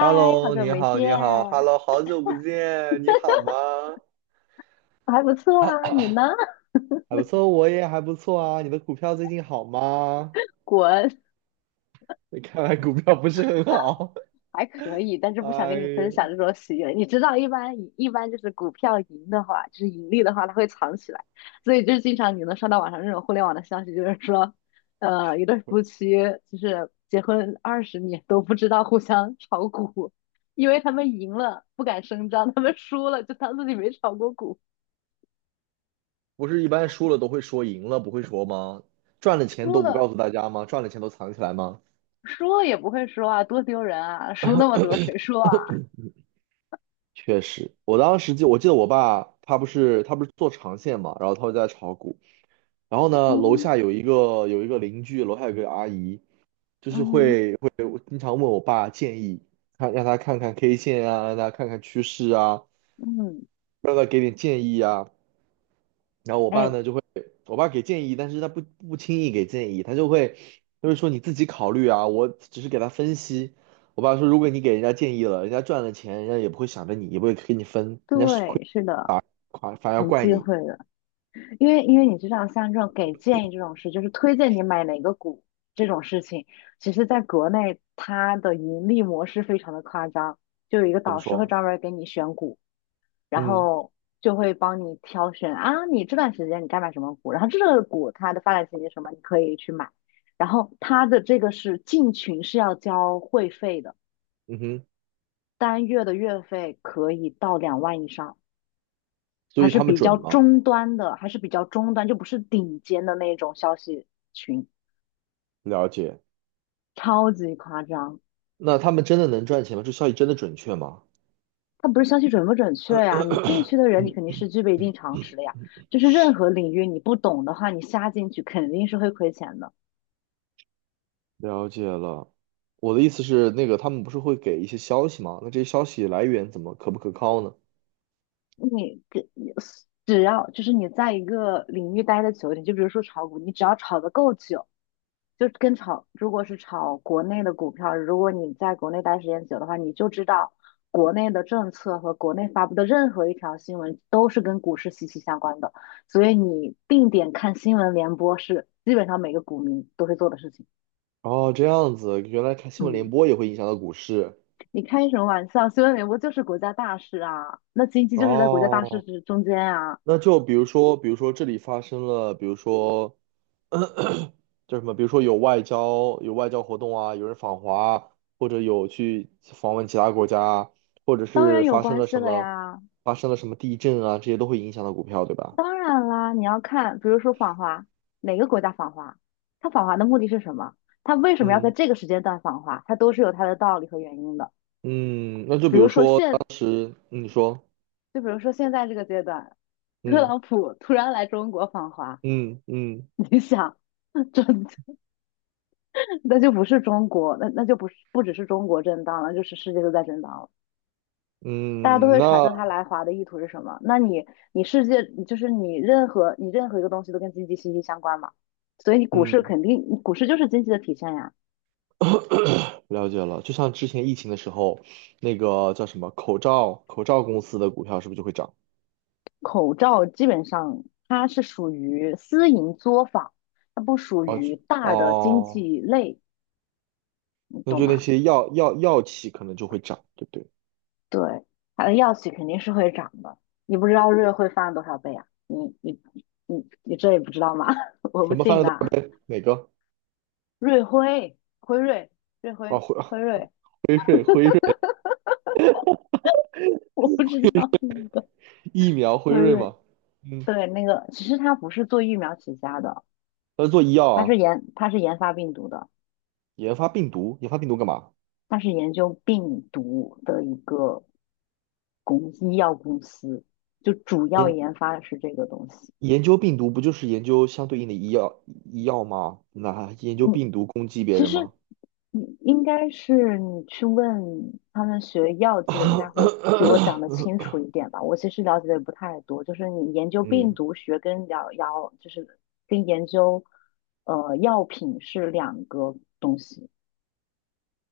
h e l l 好 o 久你没好，见，你好，Hello，好久不见，你好吗？我还不错 啊，你呢？还不错，我也还不错啊。你的股票最近好吗？滚，你看来股票不是很好。还可以，但是不想哎跟你分享呀，这种喜悦。你知道，一般就是股票赢的话，就是盈利的话，它会藏起来，所以就是经常你能刷到网上这种互联网的消息，就是说，一对夫妻就是结婚20年都不知道互相炒股，因为他们赢了不敢声张，他们输了就当自己没炒过股，不是一般输了都会说赢了不会说吗？赚了钱输都不了告诉大家吗？赚了钱都藏起来吗？输了也不会说啊，多丢人啊，输那么多谁说啊？确实，我当时就我记得我爸他不是做长线嘛，然后他会在炒股，然后呢，楼嗯。下有一个邻居，楼下有个阿姨。就是嗯会会经常问我爸建议，看让他看看 K 线啊，让他看看趋势啊，嗯，让他给点建议啊。然后我爸哎，呢就会，我爸给建议，但是他不轻易给建议，他就会说你自己考虑啊，我只是给他分析。我爸说，如果你给人家建议了，人家赚了钱，人家也不会想着你，也不会给你分，人家是亏，对，是的，反而要很怪忌你。讳的，因为你知道，像这种给建议这种事，就是推荐你买哪个股这种事情，其实在国内它的盈利模式非常的夸张，就有一个怎么导师会说？专门儿给你选股，然嗯，后就会帮你挑选啊，你这段时间你该买什么股，然后这个股它的发展前景是什么，你可以去买，然后它的这个是进群是要交会费的，嗯哼，单月的月费可以到2万以上。所还以是他们比较准吗？中端的，还是比较中端，就不是顶尖的那种消息群，了解。超级夸张。那他们真的能赚钱吗？这消息真的准确吗？它不是消息准不准确呀、你进去的人，你肯 定 是具备一定常识的呀。就是任何领域你不懂的话，你瞎进去肯定是会亏钱的。了解了。我的意思是，那个他们不是会给一些消息吗？那这些消息来源怎么可不可靠呢？你跟你只要就是你在一个领域待的久一点，就比如说炒股，你只要炒得够久，就跟炒，如果是炒国内的股票，如果你在国内待时间久的话，你就知道国内的政策和国内发布的任何一条新闻都是跟股市息息相关的，所以你定点看新闻联播是基本上每个股民都会做的事情。哦，这样子，原来看新闻联嗯，播也会影响到股市。你开什么玩笑？新闻联播就是国家大事啊，那经济就是在国家大事哦，之中间啊，那就比如说，比如说这里发生了，比如说叫什么，比如说有外交活动啊，有人访华啊，或者有去访问其他国家啊，或者当然是有发生关了系什了么，呀。地震啊，这些都会影响到股票，对吧？当然啦，你要看，比如说访华，哪个国家访华，它访华的目的是什么？它为什么要在嗯，这个时间段访华？它都是有它的道理和原因的。嗯，那就比比如如说说当现，时，嗯，你说。就比如说现在这个阶段，特嗯。朗普突然来中国访华，嗯，嗯，你想，这那就不是中国，那就不只是中国震荡了，就是世界都在震荡了。大家都嗯，会揣那测他来华的意图是什么。那你你世界就是你任何一个东西都跟经济息息相关嘛，所以股市嗯，肯定股市就是经济的体现呀。了解了。就像之前疫情的时候，那个叫什么口罩公司的股票是不是就会涨？口罩基本上它是属于私营作坊，它不属于大的经哦，济类，你那懂就那吗？些药企可能就会涨，对不对？对，它的药企肯定是会涨的。你不知道瑞会翻多少倍啊？你这也不知道吗？我不什么翻信了都，的。哪个？瑞辉、辉瑞、瑞哦，辉、辉辉瑞，辉瑞辉瑞 我不知道那个疫苗辉辉瑞瑞，吗？嗯，对，那个其实它不是做疫苗起家的，他是做医药它是啊，研它是研发病毒的，研发病毒，研发病毒干嘛？它是研究病毒的一个医药公司，就主要研，研发的是这个东西。研究病毒不就是研究相对应的医药吗？那还研究嗯，病毒攻击别其人实吗？你应该是你去问他们学药剂 的，应该会比我讲的清楚一点吧。我其实了解的也不太多，就是你研究病嗯。毒学跟疗药，就是跟研究药品是两个东西。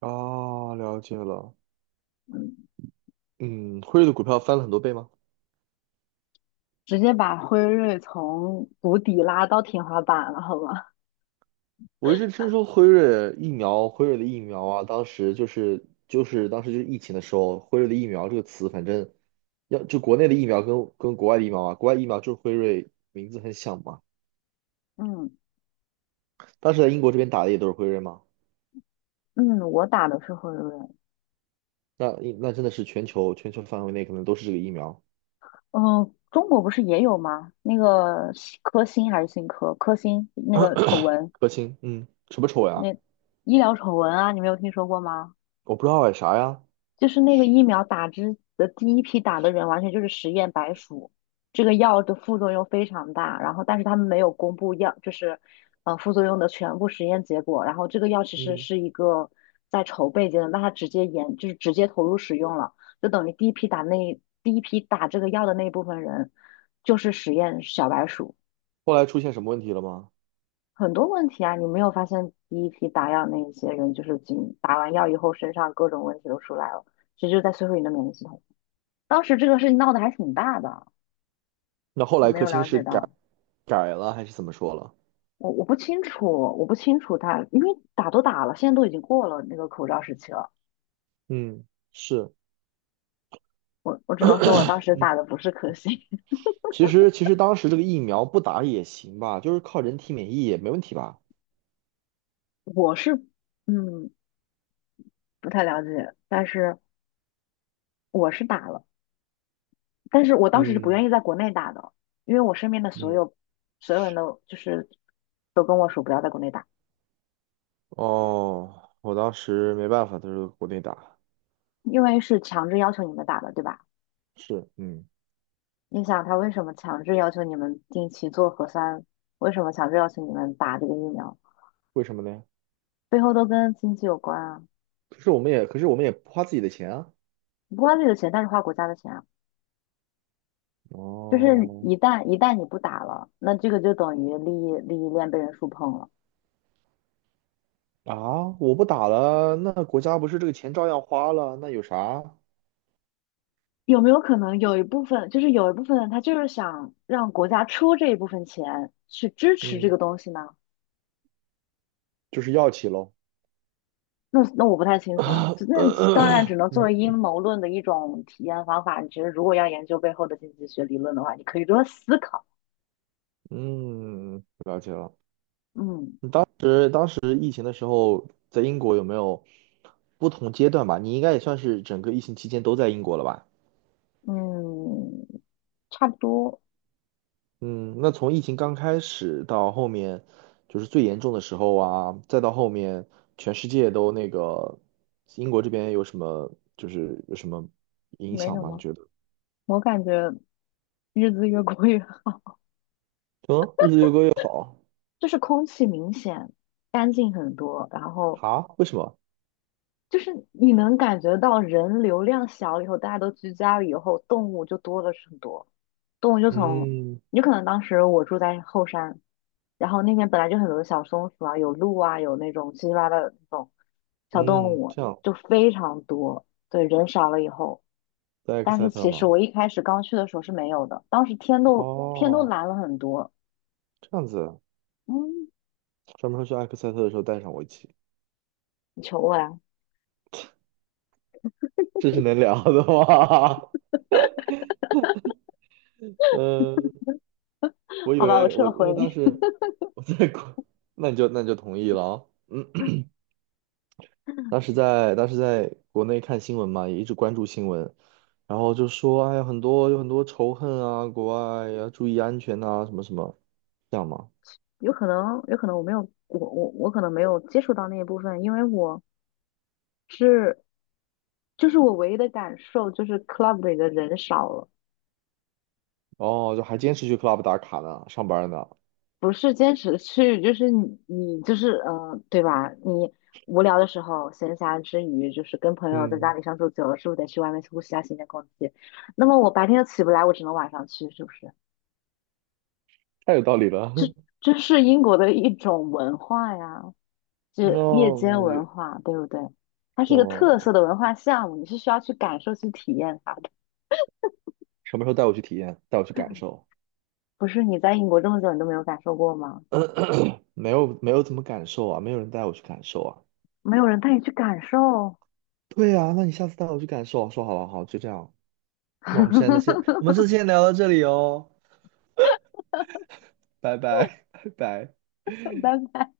哦，了解了。嗯，嗯，辉瑞的股票翻了很多倍吗？直接把辉瑞从谷底拉到天花板了，好吧？我一直听说辉瑞疫苗，辉瑞的疫苗啊，当时就是疫情的时候，辉瑞的疫苗这个词，反正要就国内的疫苗跟国外的疫苗啊，国外疫苗就是辉瑞名字很像嘛。嗯当时在英国这边打的也都是辉瑞嘛，嗯，我打的是辉瑞。那，那真的是全球范围内可能都是这个疫苗。嗯、中国不是也有吗？那个新科兴还是新科科兴那个丑闻。科兴，嗯，什么丑那呀？医疗丑闻啊，你没有听说过吗？我不知道哎，啥呀？就是那个疫苗打之的第一批打的人，完全就是实验白鼠。这个药的副作用非常大，然后但是他们没有公布药，就是副作用的全部实验结果。然后这个药其实嗯，是一个在筹备阶段，那他直接研就是直接投入使用了，就等于第一批打这个药的那一部分人就是实验小白鼠。后来出现什么问题了吗？很多问题啊，你没有发现第一批打药那一些人，就是仅打完药以后身上各种问题都出来了，其实就在摧毁你的免疫系统。当时这个事情闹得还挺大的，那后你来没科有兴了是解改，到？改了还是怎么说了？我不清楚，我不清楚他，因为打都打了，现在都已经过了那个口罩时期了。嗯，是，我只能说我当时打的不是科兴，其实当时这个疫苗不打也行吧，就是靠人体免疫也没问题吧？我是嗯不太了解，但是我是打了，但是我当时是不嗯，愿意在国内打的，因为我身边的所嗯，有所有人都就是都跟我说不要在国内打。哦，我当时没办法，都是国内打，因为是强制要求你们打的，对吧？是，嗯，你想他为什么强制要求你们定期做核酸？为什么强制要求你们打这个疫苗？为什么呢？背后都跟经济有关啊，可是我们也，可是我们也不花自己的钱啊。不花自己的钱，但是花国家的钱啊。就是哦，一旦你不打了，那这个就等于利益链被人触碰了。啊，我不打了，那国家不是这个钱照样花了，那有啥？有没有可能有一部分，就是有一部分人他就是想让国家出这一部分钱去支持这嗯，个东西呢？就是药企喽。那我不太清楚啊，当然 只能作为阴谋论的一种体验方法。你觉得如果要研究背后的经济学理论的话，你可以多思考。嗯，了解了。嗯是当时疫情的时候，在英国有没有不同阶段吧？你应该也算是整个疫情期间都在英国了吧？嗯，差不多，嗯，那从疫情刚开始到后面，就是最严重的时候啊，再到后面全世界都那个，英国这边有什么，就是有什么影没响什吗？你么。觉得？我感觉日子越过越，嗯，日子越过越好。 就是空气明显干净很多，然后啊？为什么？就是你能感觉到人流量小了以后，大家都居家了以后，动物就多了很多。动物就从，嗯，有可能当时我住在后山，然后那边本来就很多小松鼠啊，有鹿啊，有那种七七八八的那种小动嗯，物，这样，就非常多。对，人少了以后，在埃克但塞是特其实吗？我一开始刚去的时候是没有的，当时天都哦，蓝了很多。这样子啊，嗯，专门说去埃克塞特的时候带上我一起。你求我呀？这是能聊的吗？嗯，我以好吧，我为我撤回。因为当时 我在国，那你就，那你就同意了啊。嗯，当时在国内看新闻嘛，也一直关注新闻，然后就说哎呀有很多仇恨啊，国外要注意安全呐、什么什么，这样嘛。有可能，有可能我没有，我可能没有接触到那一部分，因为我是就是我唯一的感受就是 club 里的人少了。哦，就还坚持去 club 打卡呢，上班呢。不是坚持的去，就是你就是对吧？你无聊的时候，闲暇之余，就是跟朋友在家嗯，里相处久了，是不是得去外面呼吸下新鲜空气？那么我白天又起不来，我只能晚上去，是不是？太有道理了。这是英国的一种文化呀，就夜哦，间嗯文也化，对不对？它懂是一个特色了。的文化项目，你是需要去感受、去体验它的。什么时候带我去体验，带我去感受？不是你在英国这么久，你都没有感受过吗？没有怎么感受啊，没有人带我去感受啊。没有人带你去感受。对啊，那你下次带我去感受，说好了，好，就这样。那我们现在先，我们就 先聊到这里哦，拜拜，拜拜。拜拜。